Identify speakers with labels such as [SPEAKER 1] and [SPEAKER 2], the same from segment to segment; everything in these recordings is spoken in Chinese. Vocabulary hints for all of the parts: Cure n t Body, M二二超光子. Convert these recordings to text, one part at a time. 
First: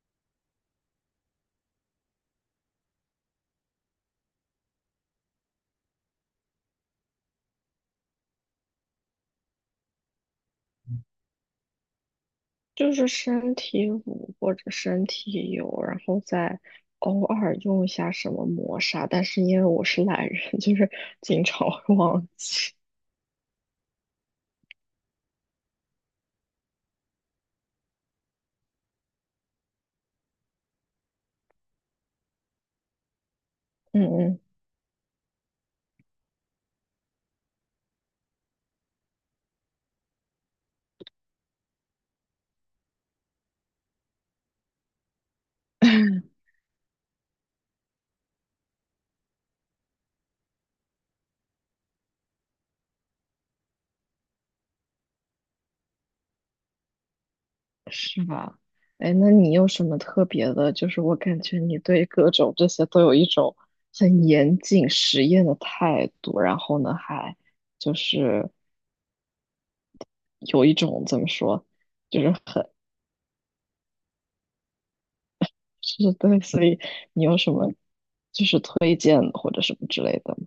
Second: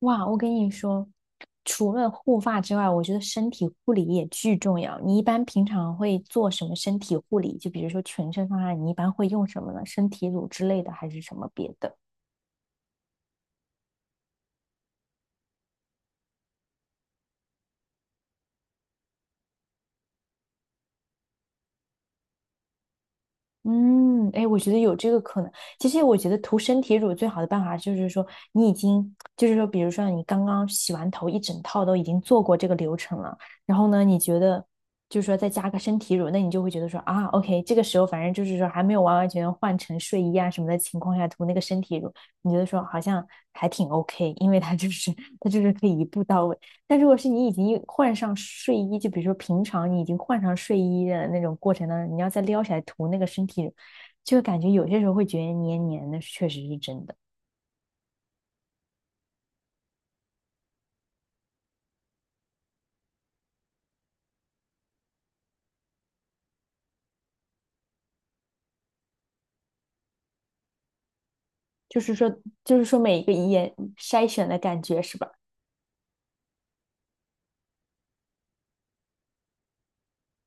[SPEAKER 1] 哇，我跟你说，除了护发之外，我觉得身体护理也巨重要。你一般平常会做什么身体护理？就比如说全身方案，你一般会用什么呢？身体乳之类的，还是什么别的？
[SPEAKER 2] 就是身体乳或者身体油，然后再偶尔用一下什么磨砂，但是因为我是懒人，经常会忘记。
[SPEAKER 1] 嗯，哎，我觉得有这个可能。其实我觉得涂身体乳最好的办法就是说，你已经就是说，比如说你刚刚洗完头，一整套都已经做过这个流程了，然后呢，
[SPEAKER 2] 嗯
[SPEAKER 1] 你觉
[SPEAKER 2] 嗯。
[SPEAKER 1] 得就是说再加个身体乳，那你就会觉得说啊，OK，这个时候反正就是说还没有完完全全换成睡衣啊什么的情况下涂那个身体乳，你觉得说好像还挺 OK，因为它就是可以一步到位。但如果是你已经换上睡衣，就比如说平常你已经换上睡衣的那种过程当中，你要再撩起来涂那个身体，就感觉有些时候会觉得黏黏的，确实是真的。
[SPEAKER 2] 是吧？哎，那你有什么特别的？就是我感觉你对各种这些都有一种很严谨实验的态度，然后呢，还就是有一种怎么说，
[SPEAKER 1] 就是
[SPEAKER 2] 就
[SPEAKER 1] 说，
[SPEAKER 2] 是很
[SPEAKER 1] 就是说每一个眼筛选的感觉是吧？
[SPEAKER 2] 是，对，所以你有什么就是推荐或者什么之类的吗？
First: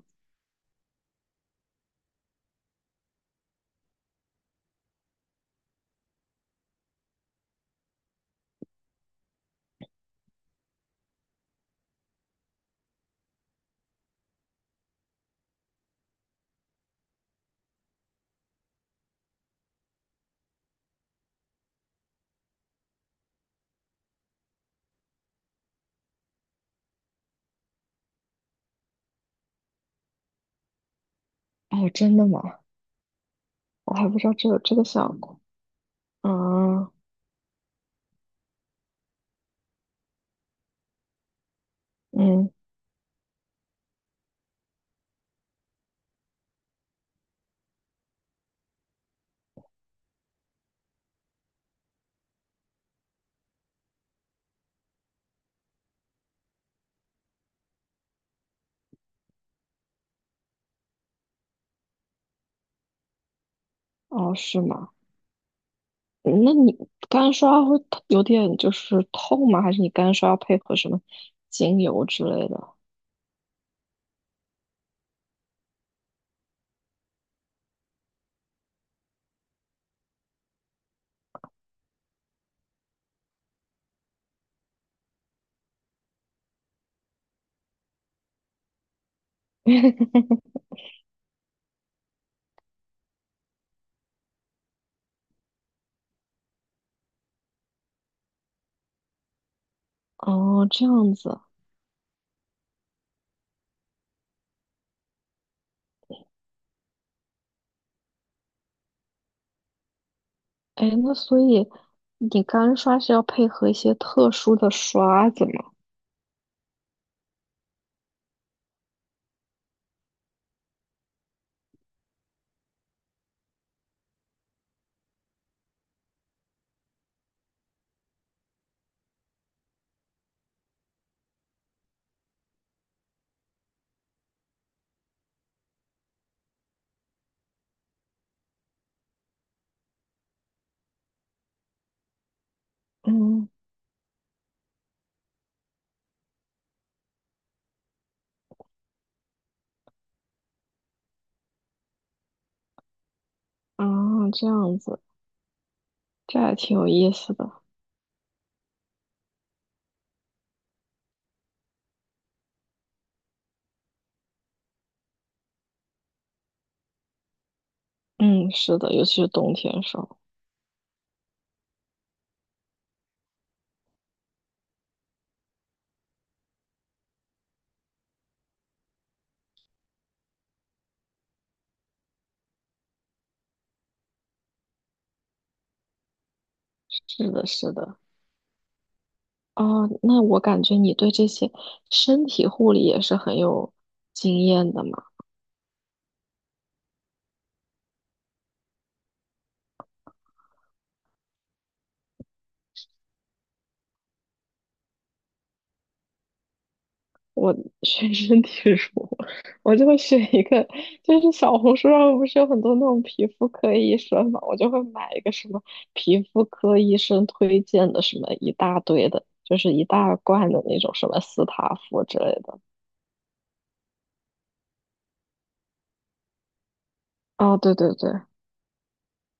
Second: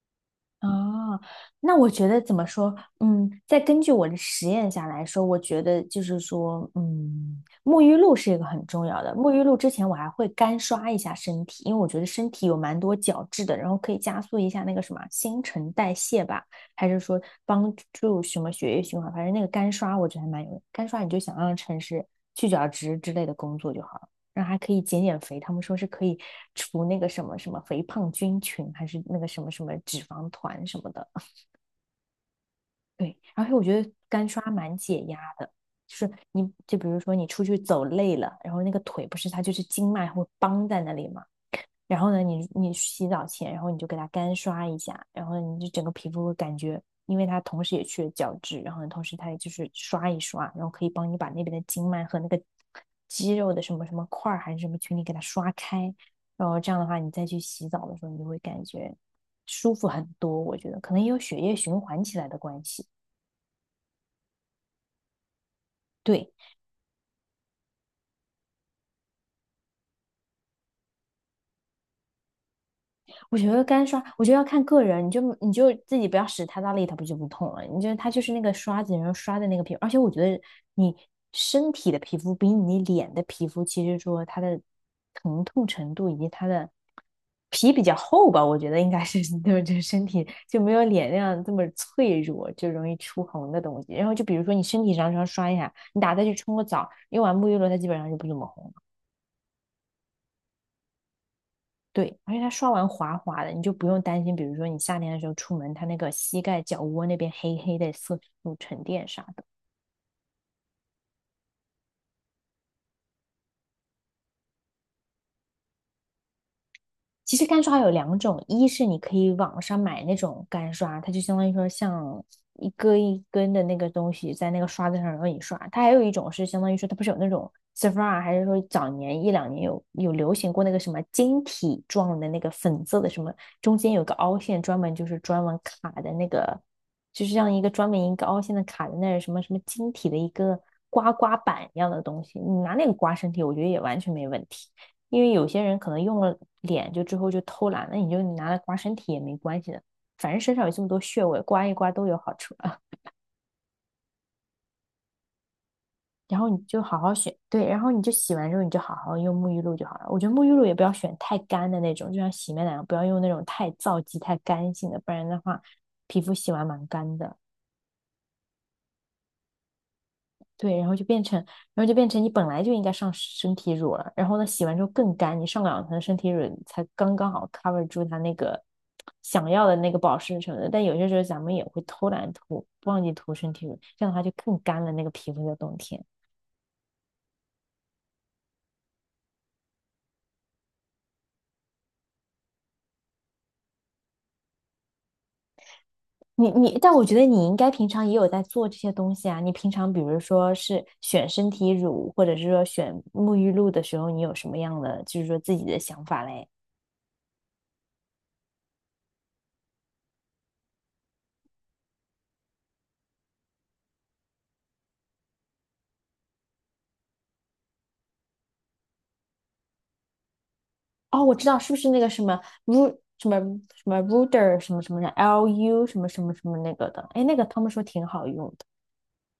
[SPEAKER 1] 啊，那我觉得怎么说？嗯，再根据我的实验下来说，我觉得就是说，嗯，沐浴露是一个很重要的。沐浴露之前我还会干刷一下身体，因为我觉得身体有蛮多角质的，然后可以加速一下那个什么新陈代谢吧，还是说帮助什么血液循环？反正那个干刷我觉得还蛮有用，干刷你就想让城市去角质之类的工作就好了。然后还可以减减肥，他们说是可以除那个什么什么肥胖菌群，还是那个什么什么脂肪团什么的。
[SPEAKER 2] 哦，真的吗？
[SPEAKER 1] 对，而且我觉得
[SPEAKER 2] 我还不
[SPEAKER 1] 干
[SPEAKER 2] 知道
[SPEAKER 1] 刷
[SPEAKER 2] 这有
[SPEAKER 1] 蛮
[SPEAKER 2] 这个
[SPEAKER 1] 解
[SPEAKER 2] 效
[SPEAKER 1] 压
[SPEAKER 2] 果。
[SPEAKER 1] 的，就是你就比
[SPEAKER 2] 啊。
[SPEAKER 1] 如说你出去走累了，然后那个腿不是它就是经脉会绷在那里嘛，然后呢，你
[SPEAKER 2] 嗯。
[SPEAKER 1] 你洗澡前，然后你就给它干刷一下，然后你就整个皮肤会感觉，因为它同时也去了角质，然后同时它也就是刷一刷，然后可以帮你把那边的经脉和那个肌肉的什么什么块还是什么群里给它刷开，然后这样的话，你再去洗澡的时候，你就会感觉舒服很多。我觉得可能也有血液循环起来的关系。
[SPEAKER 2] 哦，是吗？
[SPEAKER 1] 对，
[SPEAKER 2] 嗯，那你干刷会有点就是痛吗？还是你干刷要配合什么精油之类的？
[SPEAKER 1] 我觉得干刷，我觉得要看个人，你就自己不要使太大力，它不就不痛了？你就它就是那个刷子，然后刷的那个皮肤，而且我觉得你身体的皮肤比你脸的皮肤，其实说它的疼痛程度以及它的皮比较厚吧，我觉得应该是对，就是身体 就没有脸那样这么脆弱，就容易出红的东西。然后就比如说你身体上稍微刷一下，你打再去冲个澡，用完沐浴露，它基本上就不怎么红。
[SPEAKER 2] 哦，这样子啊。
[SPEAKER 1] 对，而且它刷完滑滑的，你就不用担心，比如说你夏天的时候出门，它那个膝盖、脚窝那边黑黑的色素沉淀啥的。
[SPEAKER 2] 哎，那所以你干刷是要配合一些特殊的刷子吗？
[SPEAKER 1] 其实干刷有两种，一是你可以网上买那种干刷，它就相当于说像一根一根的那个东西在那个刷子上让你刷。它还有一种是相当于说，它不是有那种 s e p h r a 还是说早年一两年有流行过那个什么晶体状的那个粉色的什么，中间有个凹陷，专门就是专门卡的那个，就是像一个专门一个凹陷的卡在那儿什么什么晶体的一个刮刮板一样的东西，你拿那个刮身体，
[SPEAKER 2] 嗯。
[SPEAKER 1] 我觉得也完全没问题。因为有些人可能用了脸就之后就偷懒，了，你就拿来刮身体也没关系的，反正身上有这么多穴位，刮一刮都有好处啊。
[SPEAKER 2] 啊，这样子，
[SPEAKER 1] 然
[SPEAKER 2] 这
[SPEAKER 1] 后
[SPEAKER 2] 还
[SPEAKER 1] 你
[SPEAKER 2] 挺
[SPEAKER 1] 就
[SPEAKER 2] 有
[SPEAKER 1] 好
[SPEAKER 2] 意
[SPEAKER 1] 好
[SPEAKER 2] 思
[SPEAKER 1] 选，
[SPEAKER 2] 的。
[SPEAKER 1] 对，然后你就洗完之后你就好好用沐浴露就好了。我觉得沐浴露也不要选太干的那种，就像洗面奶不要用那种太皂基、太干性的，不然的话皮肤洗完蛮干的。
[SPEAKER 2] 嗯，是的，尤其是冬天的时候。
[SPEAKER 1] 对，然后就变成，然后就变成你本来就应该上身体乳了，然后呢，洗完之后更干，你上两层身体乳才刚刚好 cover 住它那个想要的那个保湿什么的。但有些时候咱们也会偷懒涂，忘记涂身体乳，这样的话就更干了那个皮肤的冬天。
[SPEAKER 2] 是的，是的。哦，那我感觉你对这些身体护理也是很有经验的嘛。
[SPEAKER 1] 你，但我觉得你应该平常也有在做这些东西啊。你平常比如说是选身体乳，或者是说选沐浴露的时候，你有什么样的就是说自己的想法嘞？
[SPEAKER 2] 我学 身体乳，我就会选一个，就是小红书上不是有很多那种皮肤科医生嘛，我就会买一个什么皮肤科医生推荐的什么一大堆的，就是一大罐的那种什么
[SPEAKER 1] 哦，我知
[SPEAKER 2] 斯
[SPEAKER 1] 道，是
[SPEAKER 2] 塔
[SPEAKER 1] 不是那
[SPEAKER 2] 芙
[SPEAKER 1] 个
[SPEAKER 2] 之
[SPEAKER 1] 什
[SPEAKER 2] 类
[SPEAKER 1] 么
[SPEAKER 2] 的。
[SPEAKER 1] Ru 什么什么 Ruder 什么什么的 LU 什么什么什么那个的？哎，那个
[SPEAKER 2] 哦，
[SPEAKER 1] 他们
[SPEAKER 2] 对
[SPEAKER 1] 说
[SPEAKER 2] 对
[SPEAKER 1] 挺
[SPEAKER 2] 对
[SPEAKER 1] 好用的。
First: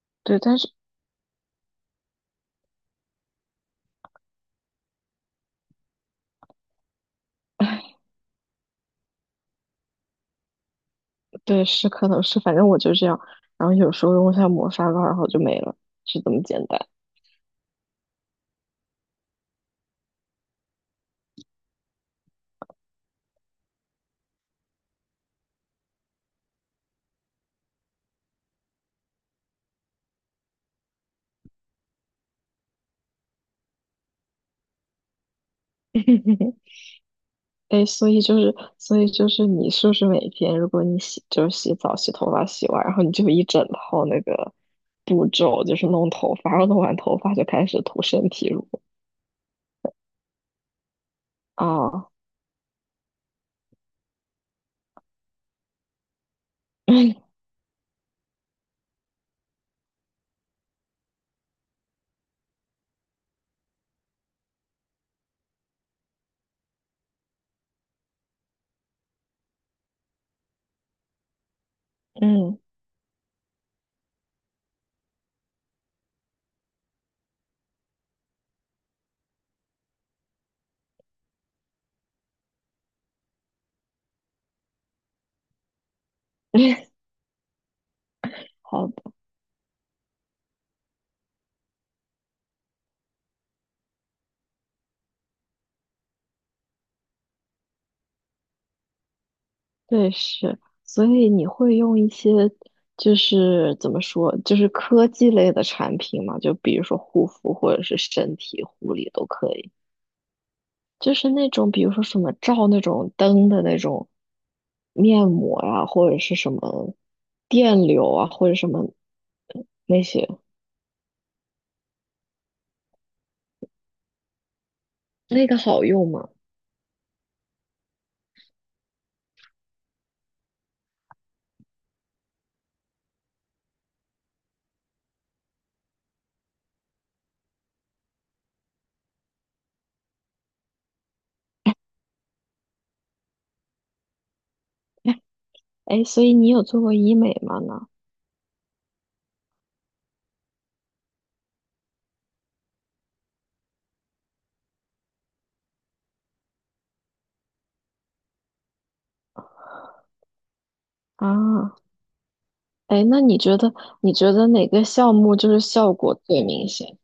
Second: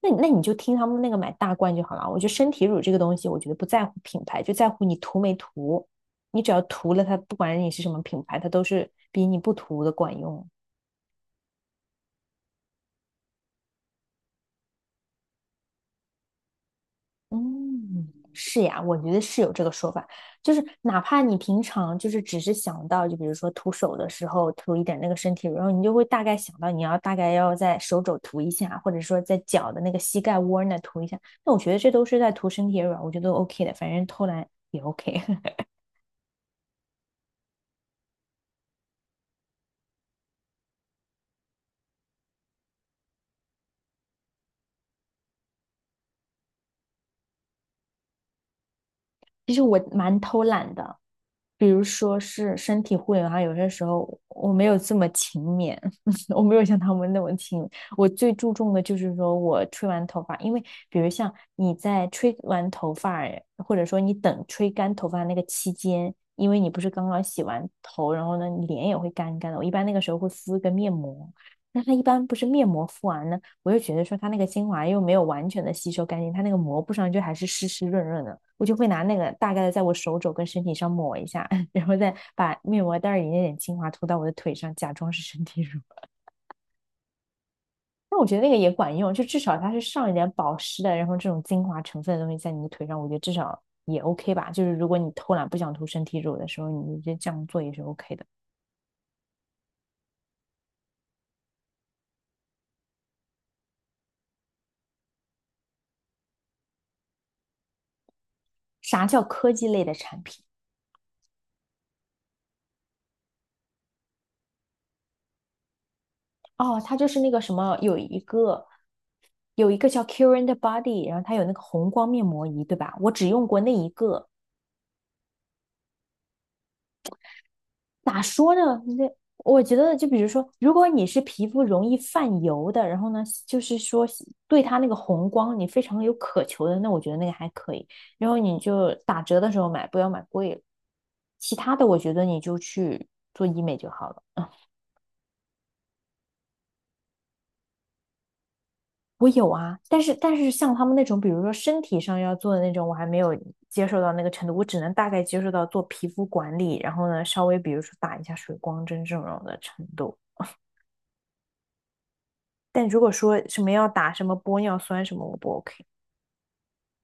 [SPEAKER 1] 那
[SPEAKER 2] 对。
[SPEAKER 1] 你就
[SPEAKER 2] 但是
[SPEAKER 1] 听他们那个买大罐就好了。我觉得身体乳这个东西，我觉得不在乎品牌，就在乎你涂没涂。你只要涂了它，不管你是什么品牌，它都是比你不涂的管用。
[SPEAKER 2] 对，是可能是，反正我就这样，然后有时候用一下磨砂膏，然后就没了，是这么简单。
[SPEAKER 1] 嗯，是呀，我觉得是有这个说法，就是哪怕你平常就是只是想到，就比如说涂手的时候涂一点那个身体乳，然后你就会大概想到你要大概要在手肘涂一下，或者说在脚的那个膝盖窝儿那涂一下，那我觉得这都是在涂身体乳啊我觉得都 OK 的，反正偷懒也 OK
[SPEAKER 2] 哎，所以就是，所以就是，你是不是每天，如果你洗，就是洗澡、洗头发、洗完，然后你就一整套那个步骤，就是弄头发，然后弄完头发就开始涂身体乳
[SPEAKER 1] 其实我蛮偷懒的，比如
[SPEAKER 2] 啊。
[SPEAKER 1] 说是身体护理的话，有些时候我没有这么勤勉，我没有像他们那么勤勉。我最注重的就是说我吹完头发，因为比如像你在吹完头发，或者说你等吹干头发那个期间，因为你不是刚刚洗完头，然后呢，你脸也会干干的。我一般那个时候会敷一个面膜，那它一般不是
[SPEAKER 2] 嗯。
[SPEAKER 1] 面膜敷完呢，我就觉得说它那个精华又没有完全的吸收干净，它那个膜布上就还是湿湿润润的。我就会拿那个大概的在我手肘跟身体上抹一下，然后再把面膜袋里那点精华涂到我的腿上，假装是身体乳。那我觉得那个也
[SPEAKER 2] 好
[SPEAKER 1] 管
[SPEAKER 2] 的。
[SPEAKER 1] 用，就至少它是上一点保湿的，然后这种精华成分的东西在你的腿上，我觉得至少也 OK 吧。就是如果你偷懒不想涂身体乳的时候，你就这样做也是 OK 的。
[SPEAKER 2] 对，是，所以你会用一些，就是怎么说，就是科技类的产品嘛，就比如说护肤或者是身体护
[SPEAKER 1] 啥
[SPEAKER 2] 理
[SPEAKER 1] 叫
[SPEAKER 2] 都可
[SPEAKER 1] 科技
[SPEAKER 2] 以。
[SPEAKER 1] 类的产品？
[SPEAKER 2] 就是那种比如说什么照那种灯的那种面膜呀、或者是什
[SPEAKER 1] 哦，它
[SPEAKER 2] 么
[SPEAKER 1] 就是那个什么，
[SPEAKER 2] 电
[SPEAKER 1] 有
[SPEAKER 2] 流
[SPEAKER 1] 一
[SPEAKER 2] 啊，或者
[SPEAKER 1] 个
[SPEAKER 2] 什么
[SPEAKER 1] 有一个
[SPEAKER 2] 那
[SPEAKER 1] 叫
[SPEAKER 2] 些，
[SPEAKER 1] Cure n t Body，然后它有那个红光面膜仪，对吧？我只用过那一个，
[SPEAKER 2] 那个好用吗？
[SPEAKER 1] 咋说呢？那我觉得，就比如说，如果你是皮肤容易泛油的，然后呢，就是说对它那个红光你非常有渴求的，那我觉得那个还可以。然后你就打折的时候买，不要买贵了。其他的，我觉得你就去做医美就好了。
[SPEAKER 2] 哎哎，所以你有做过医美吗呢？
[SPEAKER 1] 我有啊，但是像他们那种，比如说身体上要做的那种，我还没有接受到那个程度，我只能大概接受到做皮肤管理，然后呢，稍微比如说打一下水光针这种的程度。
[SPEAKER 2] 啊。
[SPEAKER 1] 但如
[SPEAKER 2] 哎，
[SPEAKER 1] 果
[SPEAKER 2] 那你
[SPEAKER 1] 说
[SPEAKER 2] 觉
[SPEAKER 1] 什么
[SPEAKER 2] 得
[SPEAKER 1] 要打什么玻
[SPEAKER 2] 哪
[SPEAKER 1] 尿
[SPEAKER 2] 个
[SPEAKER 1] 酸什
[SPEAKER 2] 项
[SPEAKER 1] 么，
[SPEAKER 2] 目
[SPEAKER 1] 我
[SPEAKER 2] 就
[SPEAKER 1] 不
[SPEAKER 2] 是
[SPEAKER 1] OK。
[SPEAKER 2] 效果最明显？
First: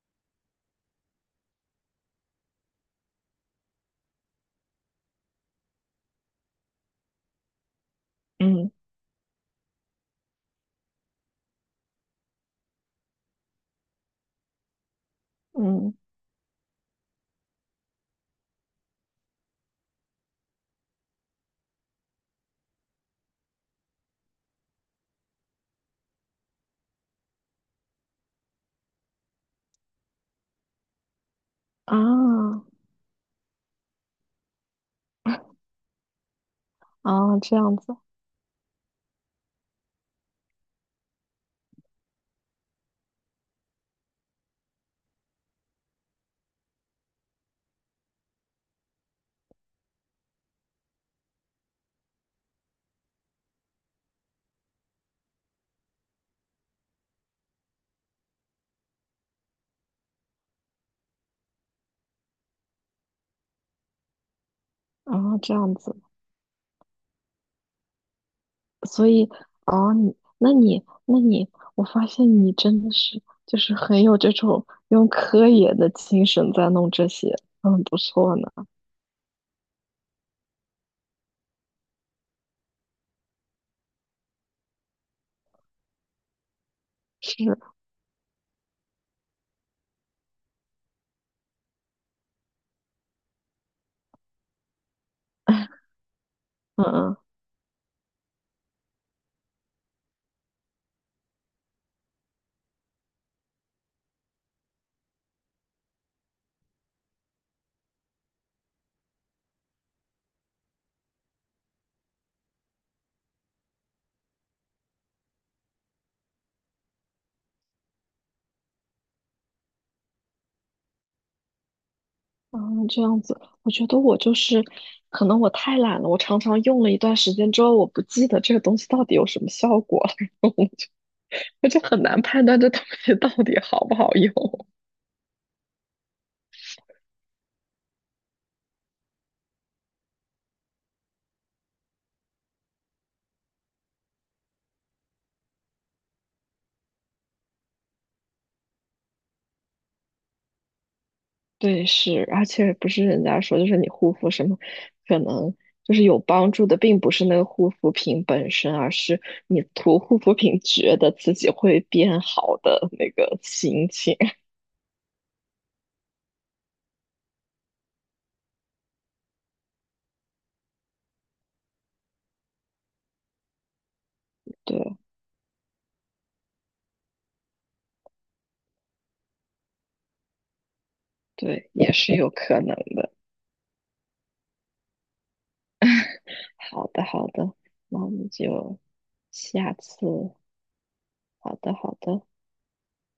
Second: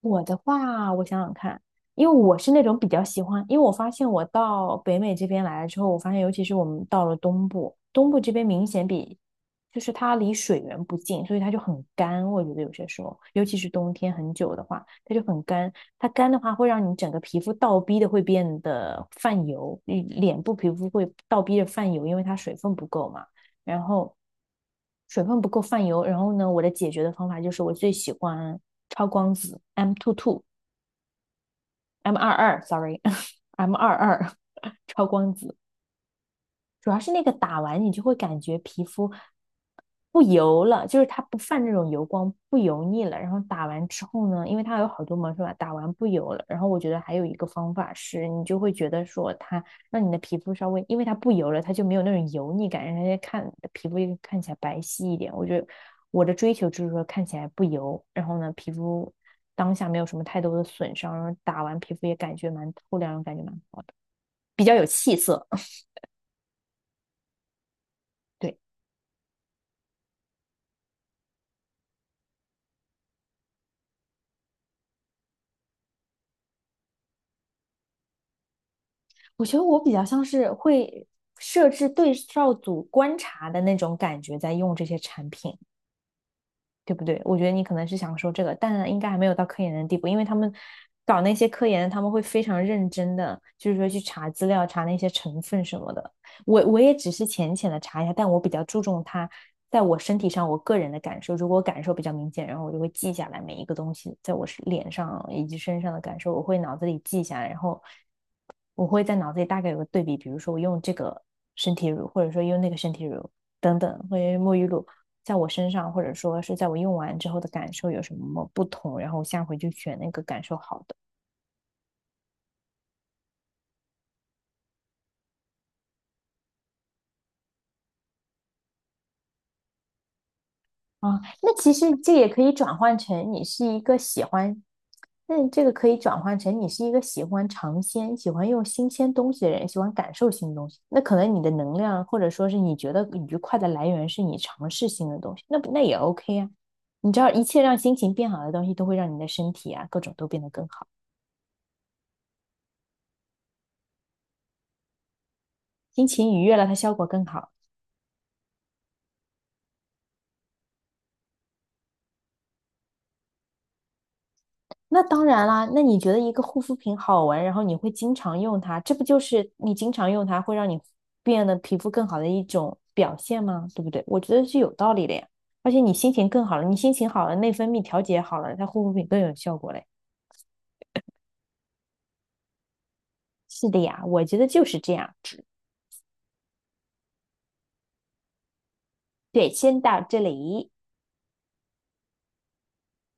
[SPEAKER 1] 我的话，我想想看，因为我是那种比较喜欢，因为我发现我到北美这边来了之后，我发现尤其是我们到了东部，东部这边明
[SPEAKER 2] 嗯
[SPEAKER 1] 显比，就是它离水源不近，所以它就很干。我觉得有些时候，尤其是冬天很久的话，它就很干。
[SPEAKER 2] 嗯。
[SPEAKER 1] 它干的话，会让你整个皮肤倒逼的会变得泛油，你脸部皮肤会倒逼的泛油，因为它水分不够嘛。然后水分不够泛油，然后呢，我的解决的方法就是我最喜欢超光子 M two two M 二二
[SPEAKER 2] 啊。
[SPEAKER 1] sorry M22超光子，主要是那个
[SPEAKER 2] 啊，这
[SPEAKER 1] 打
[SPEAKER 2] 样
[SPEAKER 1] 完你
[SPEAKER 2] 子
[SPEAKER 1] 就会感觉皮肤不油了，就是它不泛那种油光，不油腻了。然后打完之后呢，因为它有好多毛是吧，打完不油了。然后我觉得还有一个方法是，你就会觉得说它让你的皮肤稍微，因为它不油了，它就没有那种油腻感，让人家看皮肤看起来白皙一点。我觉得我的追求就是说看起来不油，然后呢皮肤当下没有什么太多的损伤，然后打完皮肤也感觉蛮透亮，感觉蛮好的，比较有气
[SPEAKER 2] 啊，
[SPEAKER 1] 色。
[SPEAKER 2] 这 样子。
[SPEAKER 1] 对。
[SPEAKER 2] 所以哦，你，我发现你真的是就是很有这种用科研的精神在弄这些，嗯，不错呢。
[SPEAKER 1] 我觉得我比较像是会设置对照组观察的那种感觉，在用这些产品，对不对？我觉得
[SPEAKER 2] 是。
[SPEAKER 1] 你可能是想说这个，但应该还没有到科研的地步，因为他们搞那些科研，他们会非常认真的，就是说去查资料、查那些成分什 么的。我
[SPEAKER 2] 嗯
[SPEAKER 1] 也只
[SPEAKER 2] 嗯
[SPEAKER 1] 是浅浅的查一下，但我比较注重它在我身体上我个人的感受。如果我感受比较明显，然后我就会记下来每一个东西在我是脸上以及身上的感受，我会脑子里记下来，然后我会在脑子里大概有个对比，比如说我用这个身体乳，或者说用那个身体乳等等，或者沐浴露，在我身上，或者说是在我用完之后的感受有什么不同，然后我下回就选那个感受好的。
[SPEAKER 2] 嗯，这样子，我觉得我就是可能我太懒了，我常常用了一段时间之后，我不记得这个东西到底有什么效果了，
[SPEAKER 1] 啊，哦那
[SPEAKER 2] 我
[SPEAKER 1] 其
[SPEAKER 2] 就
[SPEAKER 1] 实
[SPEAKER 2] 很
[SPEAKER 1] 这
[SPEAKER 2] 难
[SPEAKER 1] 也可
[SPEAKER 2] 判
[SPEAKER 1] 以
[SPEAKER 2] 断这
[SPEAKER 1] 转
[SPEAKER 2] 东
[SPEAKER 1] 换
[SPEAKER 2] 西到
[SPEAKER 1] 成你
[SPEAKER 2] 底
[SPEAKER 1] 是一
[SPEAKER 2] 好不
[SPEAKER 1] 个
[SPEAKER 2] 好
[SPEAKER 1] 喜
[SPEAKER 2] 用。
[SPEAKER 1] 欢那这个可以转换成你是一个喜欢尝鲜、喜欢用新鲜东西的人，喜欢感受新东西。那可能你的能量，或者说是你觉得愉快的来源，是你尝试新的东西，那也 OK 啊。你知道，一切让心情变好的东西，都会让你的身体啊各种都变得更好，
[SPEAKER 2] 对，是，而且不是人家说，就是你护肤什么，可能就
[SPEAKER 1] 心
[SPEAKER 2] 是有
[SPEAKER 1] 情愉
[SPEAKER 2] 帮
[SPEAKER 1] 悦
[SPEAKER 2] 助
[SPEAKER 1] 了，它
[SPEAKER 2] 的，
[SPEAKER 1] 效
[SPEAKER 2] 并
[SPEAKER 1] 果
[SPEAKER 2] 不
[SPEAKER 1] 更
[SPEAKER 2] 是那个
[SPEAKER 1] 好。
[SPEAKER 2] 护肤品本身，而是你涂护肤品觉得自己会变好的那个心情。
[SPEAKER 1] 那当然啦，那你觉得一个护肤品好闻，然后你会经常用它，这不就是你经常用它会让你变得皮肤更好的一种表现吗？对不对？我觉得是有道
[SPEAKER 2] 对
[SPEAKER 1] 理的呀。而且你心情更好了，你心情好了，内分泌调节好了，它护肤品更有效果嘞。
[SPEAKER 2] 对，也是有可能的。
[SPEAKER 1] 是的呀，我觉得就是这样。
[SPEAKER 2] 好的，好的，那我们就
[SPEAKER 1] 对，
[SPEAKER 2] 下
[SPEAKER 1] 先到
[SPEAKER 2] 次，
[SPEAKER 1] 这里。
[SPEAKER 2] 好的，好的。